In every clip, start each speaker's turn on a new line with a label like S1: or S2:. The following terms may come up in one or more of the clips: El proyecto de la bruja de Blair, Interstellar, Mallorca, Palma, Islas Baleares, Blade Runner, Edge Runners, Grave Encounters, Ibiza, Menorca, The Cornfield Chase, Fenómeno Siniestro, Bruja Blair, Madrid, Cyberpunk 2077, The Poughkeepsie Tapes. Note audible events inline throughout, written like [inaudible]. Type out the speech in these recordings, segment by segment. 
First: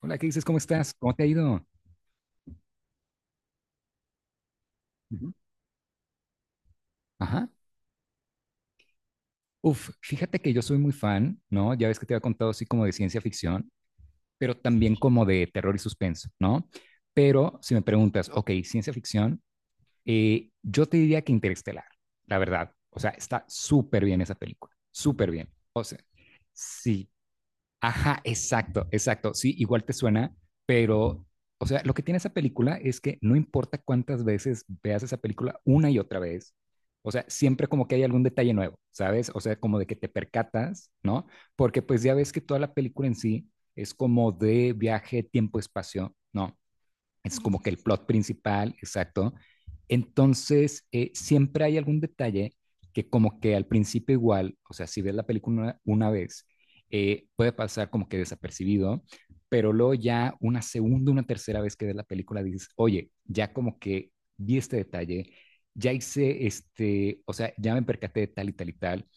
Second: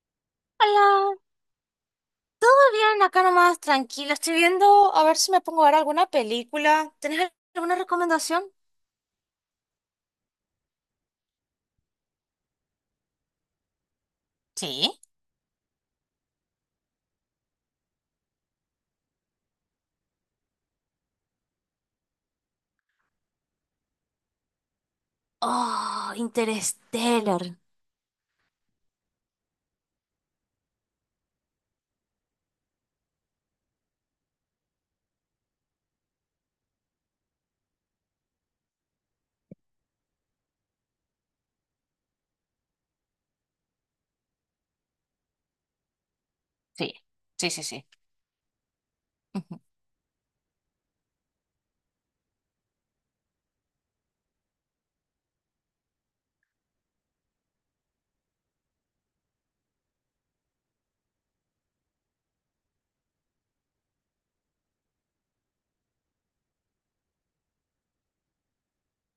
S1: Hola, ¿qué dices? ¿Cómo estás?
S2: Hola,
S1: ¿Cómo te ha ido?
S2: ¿todo bien? Acá nomás, tranquilo. Estoy viendo a ver si
S1: Ujú.
S2: me pongo a ver alguna película. ¿Tenés
S1: Ajá.
S2: alguna recomendación?
S1: Uf, fíjate que yo soy muy fan, ¿no? Ya ves que te había contado así como de ciencia ficción, pero también
S2: Sí.
S1: como de terror y suspenso, ¿no? Pero si me preguntas, ok, ciencia ficción, yo te diría que Interestelar, la verdad. O sea, está súper bien esa película, súper bien. O sea,
S2: Oh,
S1: sí,
S2: Interstellar.
S1: ajá, exacto, exacto. Sí, igual te suena, pero, o sea, lo que tiene esa película es que no importa cuántas veces veas esa película una y otra vez, o sea, siempre como que hay algún detalle nuevo, ¿sabes? O sea, como de que te percatas, ¿no? Porque pues ya ves que toda la película en sí es como de viaje, tiempo, espacio, ¿no?
S2: Sí,
S1: Es
S2: sí,
S1: como
S2: sí,
S1: que el
S2: sí.
S1: plot principal, exacto.
S2: Ujú.
S1: Entonces, siempre hay algún detalle que como que al principio igual, o sea, si ves la película una vez, puede pasar como que desapercibido, pero luego ya una segunda, una tercera vez que ves la película dices, oye, ya como que vi este detalle, ya hice este, o sea, ya me percaté de tal y tal y tal,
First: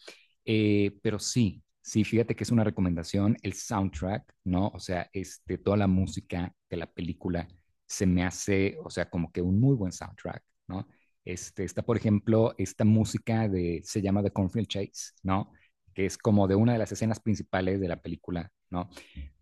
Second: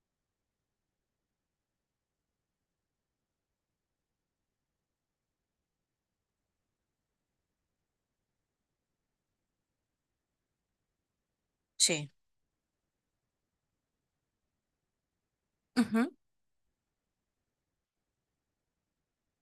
S1: Pero sí, sí, fíjate que es una recomendación, el soundtrack, ¿no? O sea, este, toda la música de la película se me hace, o sea, como que un muy buen soundtrack, ¿no? Este, está, por
S2: Sí.
S1: ejemplo, esta música de, se llama The Cornfield Chase, ¿no? Que
S2: Ujú.
S1: es como de una de las escenas principales de la película, ¿no?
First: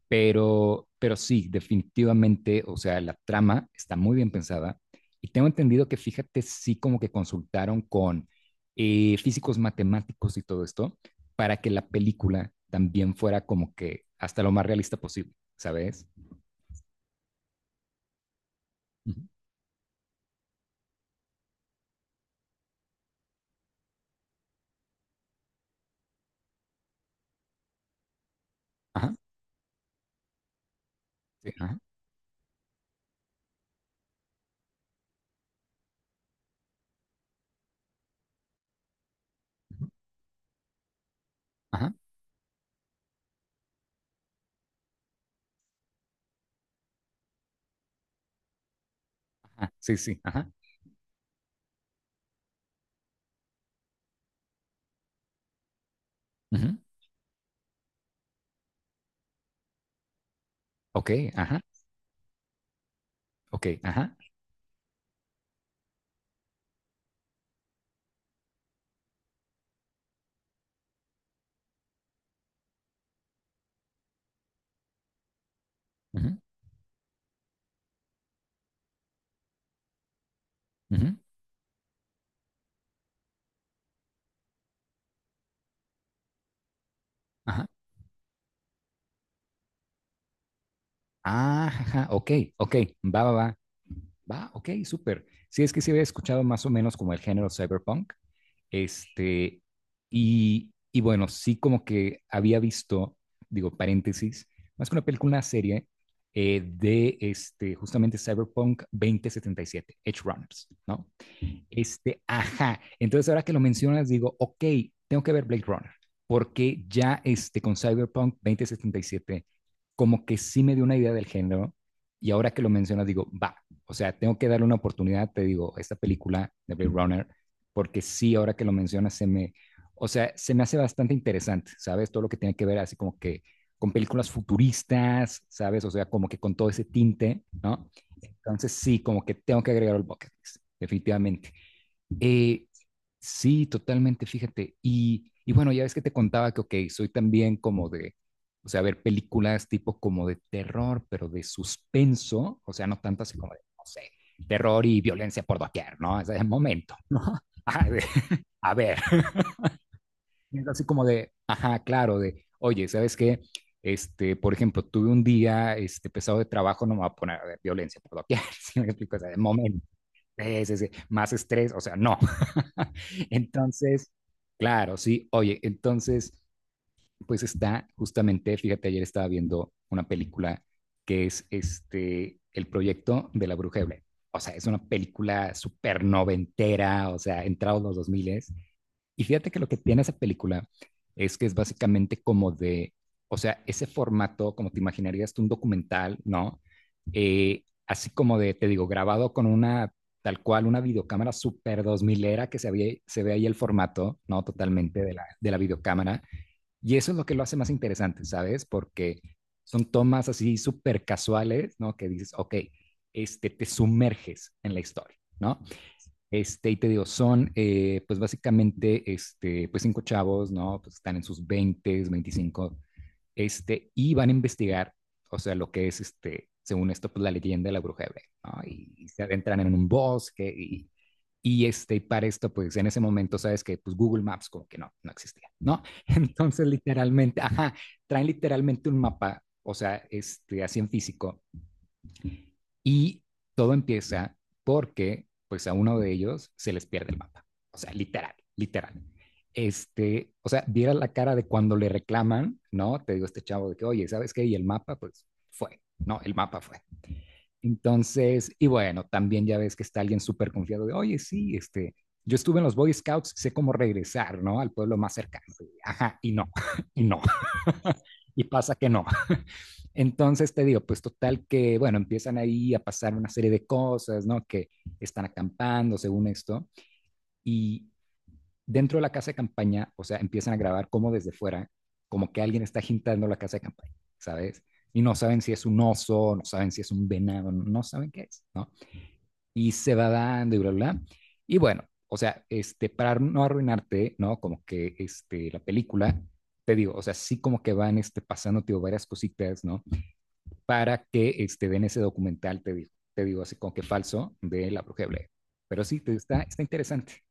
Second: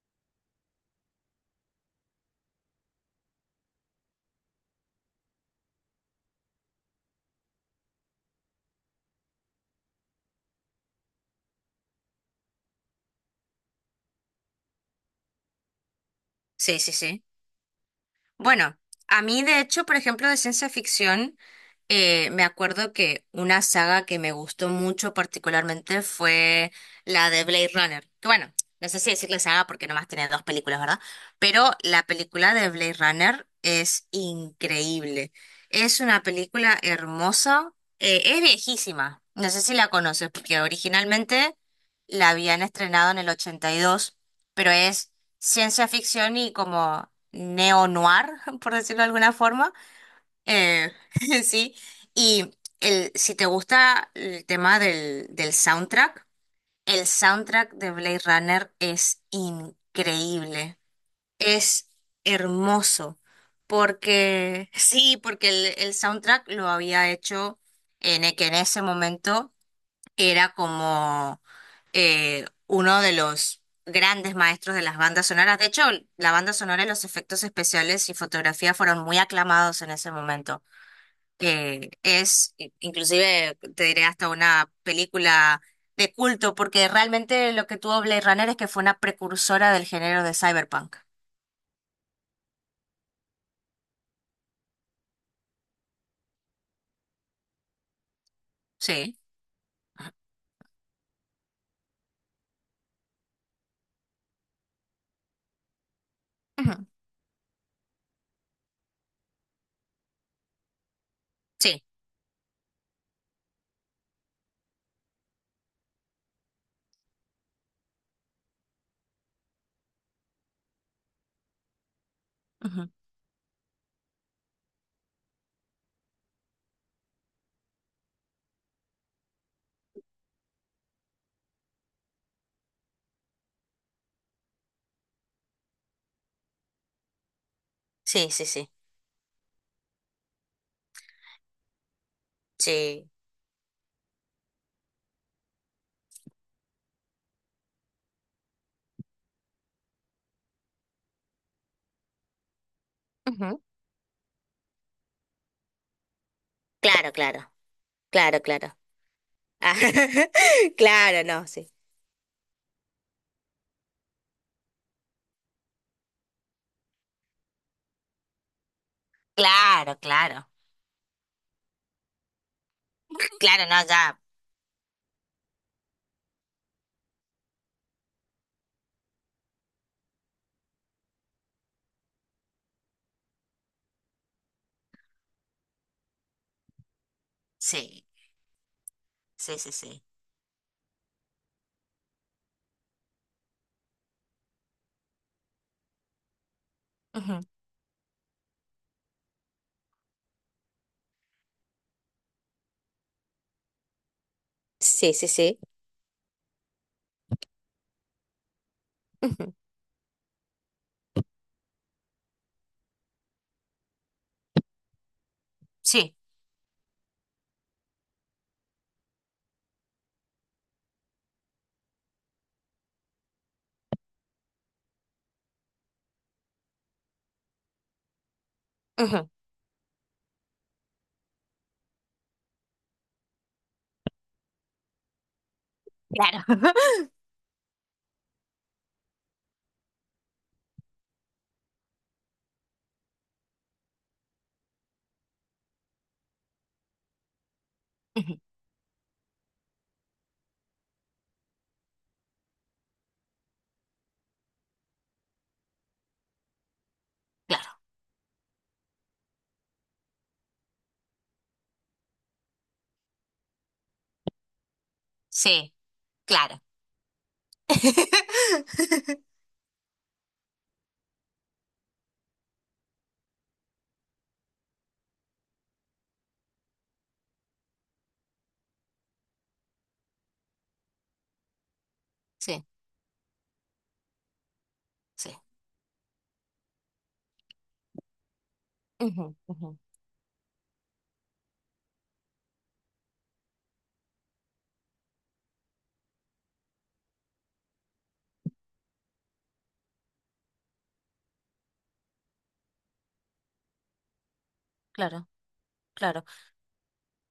S1: Pero sí, definitivamente, o sea, la trama está muy bien pensada. Y tengo entendido que, fíjate, sí como que consultaron con físicos matemáticos y todo esto para que la película también fuera como que hasta lo más realista posible, ¿sabes?
S2: Sí, sí, sí. Bueno, a mí de hecho, por ejemplo, de ciencia ficción, me acuerdo que una saga que me gustó mucho particularmente fue la de Blade Runner. Que bueno, no sé si
S1: Ajá,
S2: decirle saga porque nomás tiene dos películas, ¿verdad?
S1: sí,
S2: Pero
S1: ajá,
S2: la película de Blade Runner es increíble. Es una película hermosa, es viejísima. No sé si la conoces porque originalmente
S1: ajá.
S2: la habían estrenado en el 82, pero es ciencia ficción y como neo-noir, [laughs] por decirlo de alguna forma.
S1: Ajá, sí, sí, ajá.
S2: Eh, [laughs] sí. Y si te gusta el tema del soundtrack,
S1: Ujú.
S2: el soundtrack de Blade Runner es increíble.
S1: Ok, ajá,
S2: Es hermoso.
S1: ok, ajá.
S2: Porque, [laughs] sí, porque el soundtrack lo había hecho que en ese momento era como uno de los grandes maestros de las bandas sonoras. De hecho, la
S1: Ujú,
S2: banda sonora y los efectos especiales y fotografía fueron muy aclamados en ese momento.
S1: ujú,
S2: Inclusive, te diré hasta una película de culto, porque realmente lo
S1: ajá.
S2: que tuvo Blade Runner es que fue una precursora del género de cyberpunk.
S1: Ah, ajá, ok, ok, va, va, va, va, ok, súper. Sí, es que sí había escuchado más o menos como el género cyberpunk,
S2: Sí.
S1: este, y bueno, sí como que había visto, digo, paréntesis, más que una película, una serie
S2: Ujú.
S1: de este, justamente Cyberpunk 2077 Edge Runners, ¿no?
S2: Sí.
S1: Este, ajá. Entonces, ahora que lo mencionas, digo, ok, tengo que ver Blade Runner, porque ya este, con Cyberpunk 2077, como que sí me dio una idea del género, y ahora que lo
S2: Ujú.
S1: mencionas, digo, va, o sea, tengo que darle una oportunidad, te digo, a esta película de Blade Runner, porque sí, ahora que lo mencionas, se me, o sea, se me hace bastante interesante, ¿sabes? Todo lo que tiene que ver así como que con películas futuristas, ¿sabes? O sea, como que con todo ese tinte, ¿no?
S2: Sí, sí, sí.
S1: Entonces sí, como que tengo que agregar el bucket list, definitivamente. Eh,
S2: Sí.
S1: sí, totalmente, fíjate. Y bueno, ya ves que te contaba que, ok, soy también como de, o sea, ver películas tipo como de terror, pero de suspenso, o sea, no tanto así como
S2: Ujú.
S1: de, no sé, terror y violencia por doquier, ¿no? Ese es el momento,
S2: Claro,
S1: ¿no?
S2: claro.
S1: [laughs] Ajá, de-
S2: Claro,
S1: a
S2: claro.
S1: ver,
S2: Ah,
S1: es
S2: [laughs]
S1: así como
S2: claro,
S1: de,
S2: no, sí.
S1: ajá, claro, de, oye, ¿sabes qué? Este, por ejemplo, tuve un día este, pesado de trabajo, no me voy a poner a ver violencia por doquier, [laughs] si me explico, o sea, de momento.
S2: Claro, claro.
S1: Sí, sí, sí, más estrés, o sea, no. [laughs]
S2: Claro, no,
S1: Entonces,
S2: ya.
S1: claro, sí, oye, entonces, pues está justamente, fíjate, ayer estaba viendo una película que es este, el proyecto de la bruja de Blair. O sea, es una película súper noventera, o sea, entrados los
S2: Sí,
S1: 2000 y fíjate
S2: sí,
S1: que lo
S2: sí,
S1: que
S2: sí.
S1: tiene esa película es que es básicamente como de, o sea, ese formato, como te imaginarías tú un documental, ¿no?
S2: Ujú.
S1: Así como de, te digo, grabado con una, tal cual, una videocámara super dos milera que se, se ve ahí el formato, ¿no? Totalmente
S2: Sí,
S1: de la,
S2: sí,
S1: de la
S2: sí.
S1: videocámara. Y eso es lo que lo hace más interesante, ¿sabes? Porque
S2: Ujú.
S1: son tomas así súper casuales, ¿no? Que dices, ok, este, te sumerges en la historia, ¿no?
S2: Sí.
S1: Este, y te digo, son pues básicamente este, pues cinco chavos, ¿no? Pues están en sus 20, 25 este, y van a investigar, o sea, lo que es, este, según esto, pues la leyenda de la bruja de Blair, ¿no? Y se
S2: Ujú.
S1: adentran en un bosque y este, y para esto, pues en ese momento, sabes que pues Google Maps como que no, no existía, ¿no? [laughs]
S2: Claro.
S1: Entonces,
S2: [laughs]
S1: literalmente, ajá, traen literalmente un mapa, o sea, este, así en físico, y todo empieza porque, pues, a uno de ellos se les pierde el mapa. O sea, literal,
S2: Ujú.
S1: literal. Este, o sea, viera la cara de cuando le reclaman, ¿no? Te digo este chavo de que, oye, ¿sabes qué? Y el mapa, pues, fue, ¿no? El mapa fue.
S2: Claro.
S1: Entonces, y bueno, también ya ves que está alguien súper confiado de, oye, sí, este, yo estuve en los Boy Scouts, sé cómo regresar, ¿no? Al pueblo más cercano.
S2: Sí,
S1: Ajá, y no,
S2: claro.
S1: [laughs] y no. Y pasa que no,
S2: [laughs]
S1: entonces te digo, pues total que, bueno, empiezan ahí a pasar una serie de cosas, ¿no? Que están acampando según esto. Y dentro de la casa de campaña, o sea, empiezan a grabar como desde fuera, como que alguien
S2: Sí,
S1: está agitando la casa de campaña, ¿sabes? Y no
S2: sí.
S1: saben si es un oso, no saben si es un venado, no saben qué es.
S2: Ujú, ujú.
S1: Y se va dando y bla, bla, bla. Y bueno, o sea, este, para no arruinarte, ¿no? Como que este, la película, te digo, o sea, sí como que van este, pasando, tío, varias cositas, ¿no? Para que este, ven ese documental, te digo así con que falso, de la bruja de
S2: Claro,
S1: Blair. Pero sí, te-
S2: claro.
S1: está, está interesante.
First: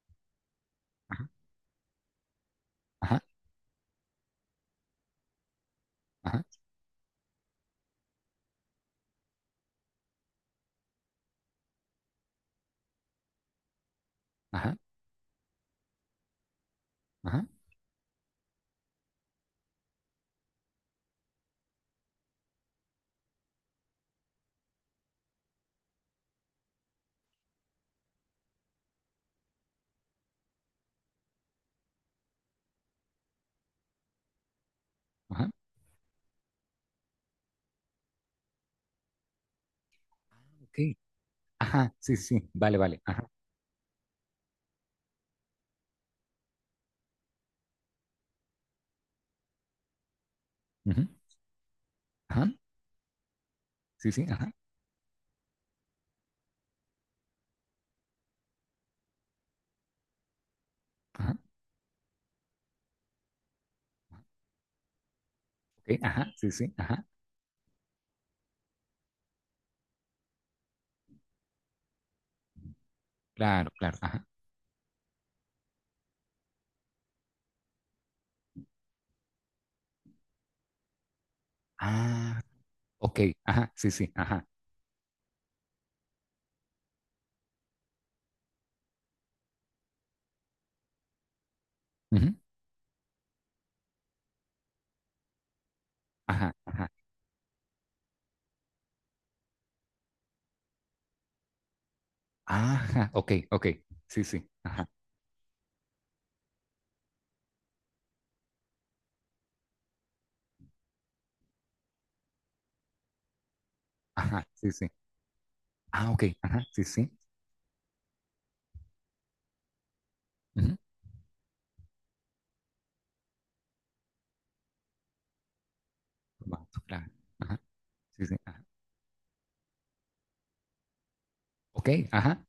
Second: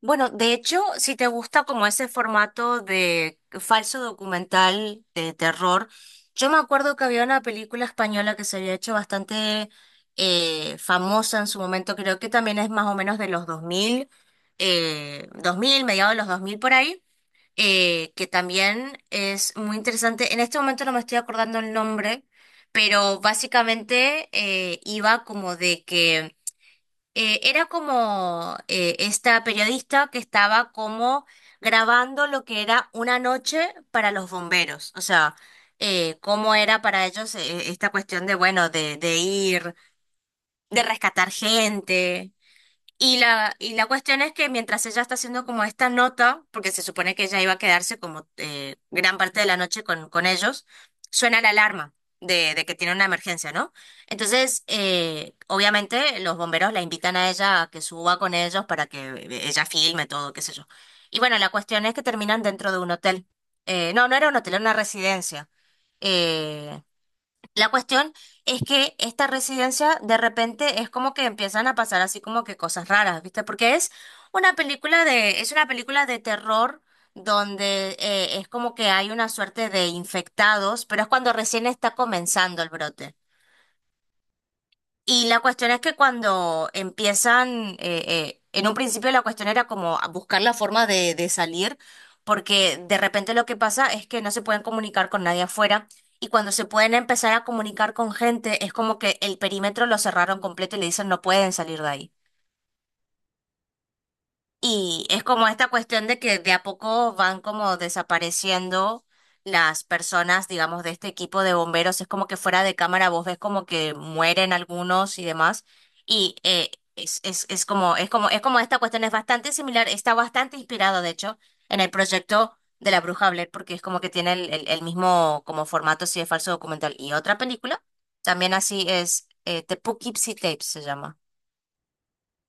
S2: Bueno, de hecho, si
S1: Ajá,
S2: te gusta como ese formato
S1: ajá,
S2: de falso documental de terror,
S1: ajá,
S2: yo me acuerdo que había una película española que se había hecho bastante famosa en su momento, creo que también es más o menos de los 2000,
S1: ajá,
S2: mediados de los 2000 por ahí,
S1: ajá,
S2: que también es muy interesante. En este momento no me estoy acordando el nombre, pero básicamente iba como de que era como esta periodista que estaba como grabando lo que era una noche para los bomberos, o sea,
S1: ajá.
S2: cómo era para ellos esta cuestión de, bueno, de ir,
S1: Ah,
S2: de
S1: ok,
S2: rescatar
S1: ajá, sí,
S2: gente.
S1: sí, sí, vale, vale, ajá,
S2: Y la cuestión es que mientras ella está haciendo como esta nota, porque se supone que ella iba a quedarse como gran parte de la noche con ellos,
S1: ujú,
S2: suena la alarma
S1: ajá,
S2: de que tiene una emergencia, ¿no?
S1: sí, sí, ajá,
S2: Entonces, obviamente los bomberos la invitan a ella a que suba con ellos para que ella filme todo, qué sé yo. Y
S1: ajá,
S2: bueno, la cuestión es que terminan dentro de un hotel. No, no era un hotel, era una residencia.
S1: ok, ajá, sí, sí,
S2: Eh,
S1: ajá,
S2: la cuestión es que esta residencia de repente es como que empiezan a pasar así como que cosas raras, ¿viste?
S1: claro,
S2: Porque es
S1: claro, ajá,
S2: es una película de terror donde es como que hay una suerte de infectados, pero es cuando recién está
S1: ah,
S2: comenzando el brote.
S1: ok, ajá, sí, sí, ajá,
S2: Y la cuestión es que cuando empiezan, en un principio la cuestión era como a buscar la forma de salir,
S1: ujú,
S2: porque de repente lo que pasa es que no se pueden comunicar con nadie afuera y cuando
S1: ajá,
S2: se
S1: ajá,
S2: pueden empezar a comunicar con gente es como que el perímetro lo cerraron completo y le dicen no pueden salir de ahí.
S1: ajá, ok, ok, sí, sí, ajá,
S2: Y es como esta cuestión de que de a poco van como desapareciendo las personas, digamos, de este equipo de bomberos. Es como que fuera de cámara vos ves como que
S1: ajá,
S2: mueren
S1: sí, sí,
S2: algunos y demás.
S1: ah, ok,
S2: Y
S1: ajá,
S2: eh,
S1: sí, sí,
S2: es, es, es como, es como, es como esta cuestión es bastante similar, está bastante
S1: ujú,
S2: inspirado, de hecho, en el proyecto de la Bruja Blair, porque es como que tiene el mismo como formato así de falso
S1: formato,
S2: documental.
S1: claro,
S2: Y otra
S1: ajá,
S2: película,
S1: sí, sí,
S2: también
S1: ajá.
S2: así es, The Poughkeepsie Tapes se llama.
S1: Ok, ajá,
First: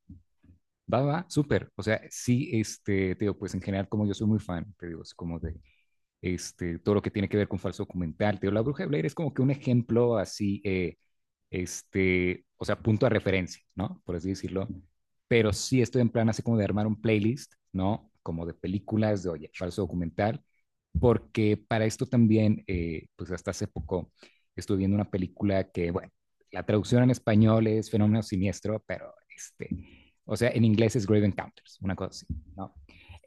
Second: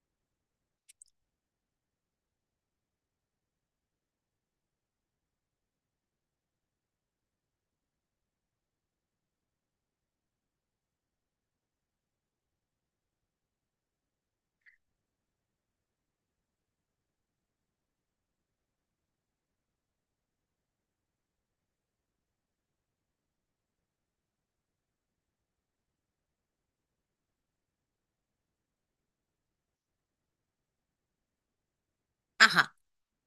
S1: va, va, súper. O sea, sí, este, te digo, pues en general, como yo soy muy fan, te digo, es como de, este, todo lo que tiene que ver con falso documental. Te digo, la bruja de Blair es como que un ejemplo así, este, o sea, punto de referencia, ¿no? Por así decirlo. Pero sí estoy en plan así como de armar un playlist, ¿no? Como de películas de, oye, falso documental, porque para esto también, pues hasta hace poco estuve viendo una película que, bueno, la traducción en español es Fenómeno Siniestro, pero este, o sea, en inglés es Grave Encounters, una cosa así,
S2: Ajá.
S1: ¿no?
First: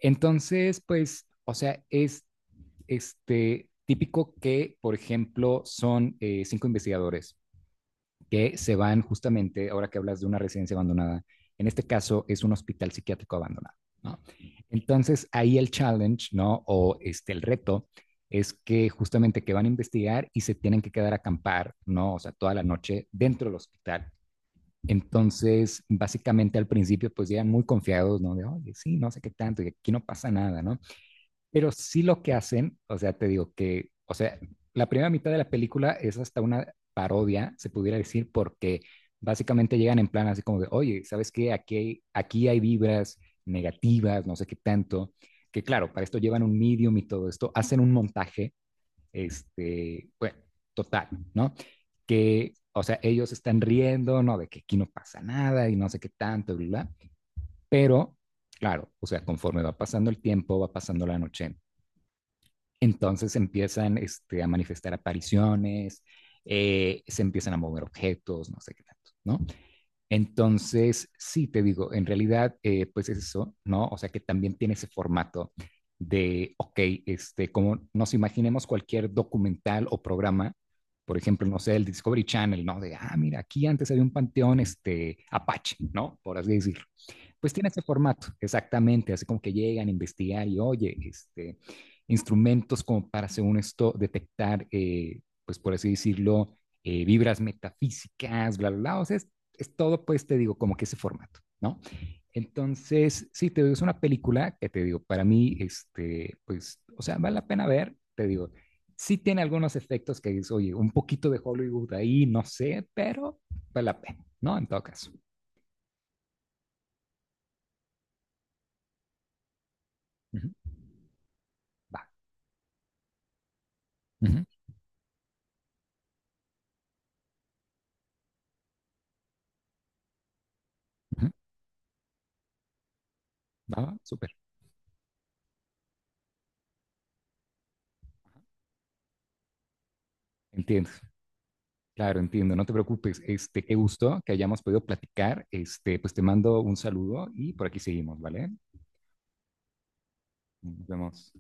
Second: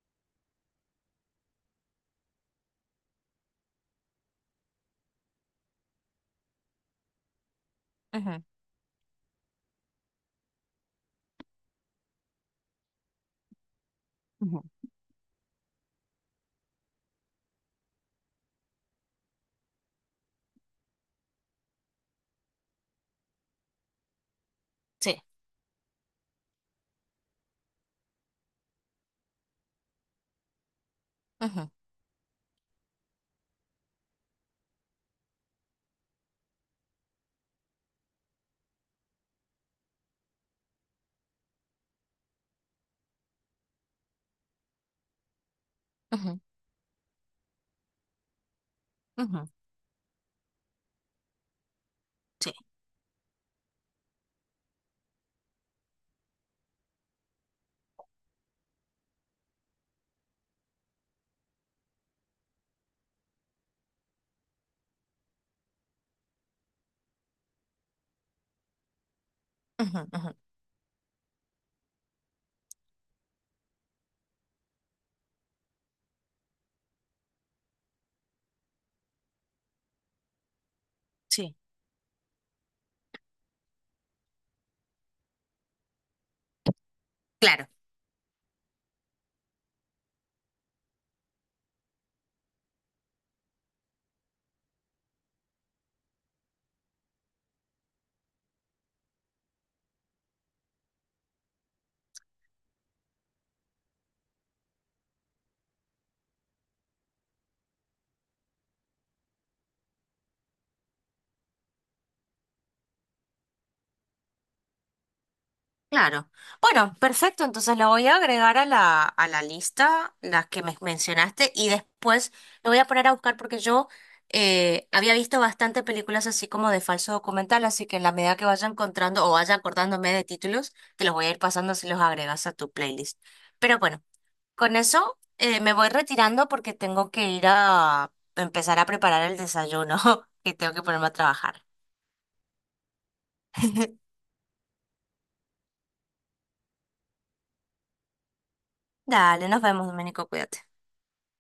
S1: Entonces, pues, o sea, es este, típico que, por ejemplo, son cinco investigadores
S2: Ujú.
S1: que se van justamente, ahora que hablas de una residencia abandonada, en este caso es un hospital psiquiátrico abandonado, ¿no?
S2: Ujú.
S1: Entonces, ahí el challenge, ¿no? O este, el reto es que justamente que van a investigar y se tienen que quedar a acampar, ¿no? O sea, toda la noche dentro del hospital.
S2: Sí.
S1: Entonces, básicamente al principio, pues llegan muy confiados, ¿no? De, oye, sí, no sé qué tanto, y aquí no pasa nada, ¿no?
S2: Ujú,
S1: Pero sí lo que hacen, o sea, te digo que, o sea, la primera mitad de la película es hasta una parodia, se pudiera decir, porque básicamente llegan en plan así como de, oye, ¿sabes qué? Aquí hay vibras negativas, no sé qué tanto, que claro, para esto
S2: ujú.
S1: llevan un medium y todo esto, hacen un montaje,
S2: Ujú,
S1: este, bueno, total, ¿no? Que, o sea, ellos están riendo, ¿no? De que aquí no pasa nada y no sé qué tanto, bla, bla, bla. Pero, claro, o sea, conforme va pasando el tiempo, va pasando la noche, entonces empiezan este, a manifestar apariciones, se empiezan a mover objetos, no sé qué tanto, ¿no?
S2: ujú, ujú.
S1: Entonces, sí, te digo, en realidad, pues es eso, ¿no? O sea que también tiene ese formato de, ok, este, como nos imaginemos cualquier documental o programa, por ejemplo,
S2: Sí,
S1: no sé, el Discovery Channel, ¿no? De, ah, mira, aquí antes había un panteón, este, Apache, ¿no? Por así decirlo. Pues
S2: claro,
S1: tiene ese formato, exactamente, así como que llegan a investigar y oye, este, instrumentos como para, según esto, detectar, pues por así decirlo, vibras metafísicas, bla, bla, bla, o sea, es todo, pues te digo, como que ese formato, ¿no? Entonces, sí, te digo, es una película que te digo, para mí, este, pues, o sea, vale la pena ver, te digo, sí tiene algunos efectos que es, oye, un poquito de Hollywood ahí, no sé, pero vale la pena, ¿no? En todo caso.
S2: claro. Bueno, perfecto. Entonces la voy a agregar a la lista,
S1: Uh
S2: las que
S1: -huh.
S2: me mencionaste, y
S1: Va.
S2: después lo voy a poner a buscar porque yo
S1: Uh -huh.
S2: había visto bastante películas así como de falso documental, así que en la medida que vaya encontrando o vaya acordándome de títulos, te los
S1: Uh
S2: voy a
S1: -huh.
S2: ir pasando si los agregas a tu playlist. Pero
S1: Ah,
S2: bueno,
S1: súper.
S2: con eso me voy retirando porque tengo que ir a empezar a preparar el desayuno, [laughs] que tengo que
S1: Entiendo.
S2: ponerme a trabajar.
S1: Claro, entiendo. No te preocupes. Este, qué gusto que hayamos podido platicar. Este, pues te mando un saludo y por aquí seguimos, ¿vale?
S2: Dale, nos vemos, Domenico, cuídate.
S1: Nos vemos.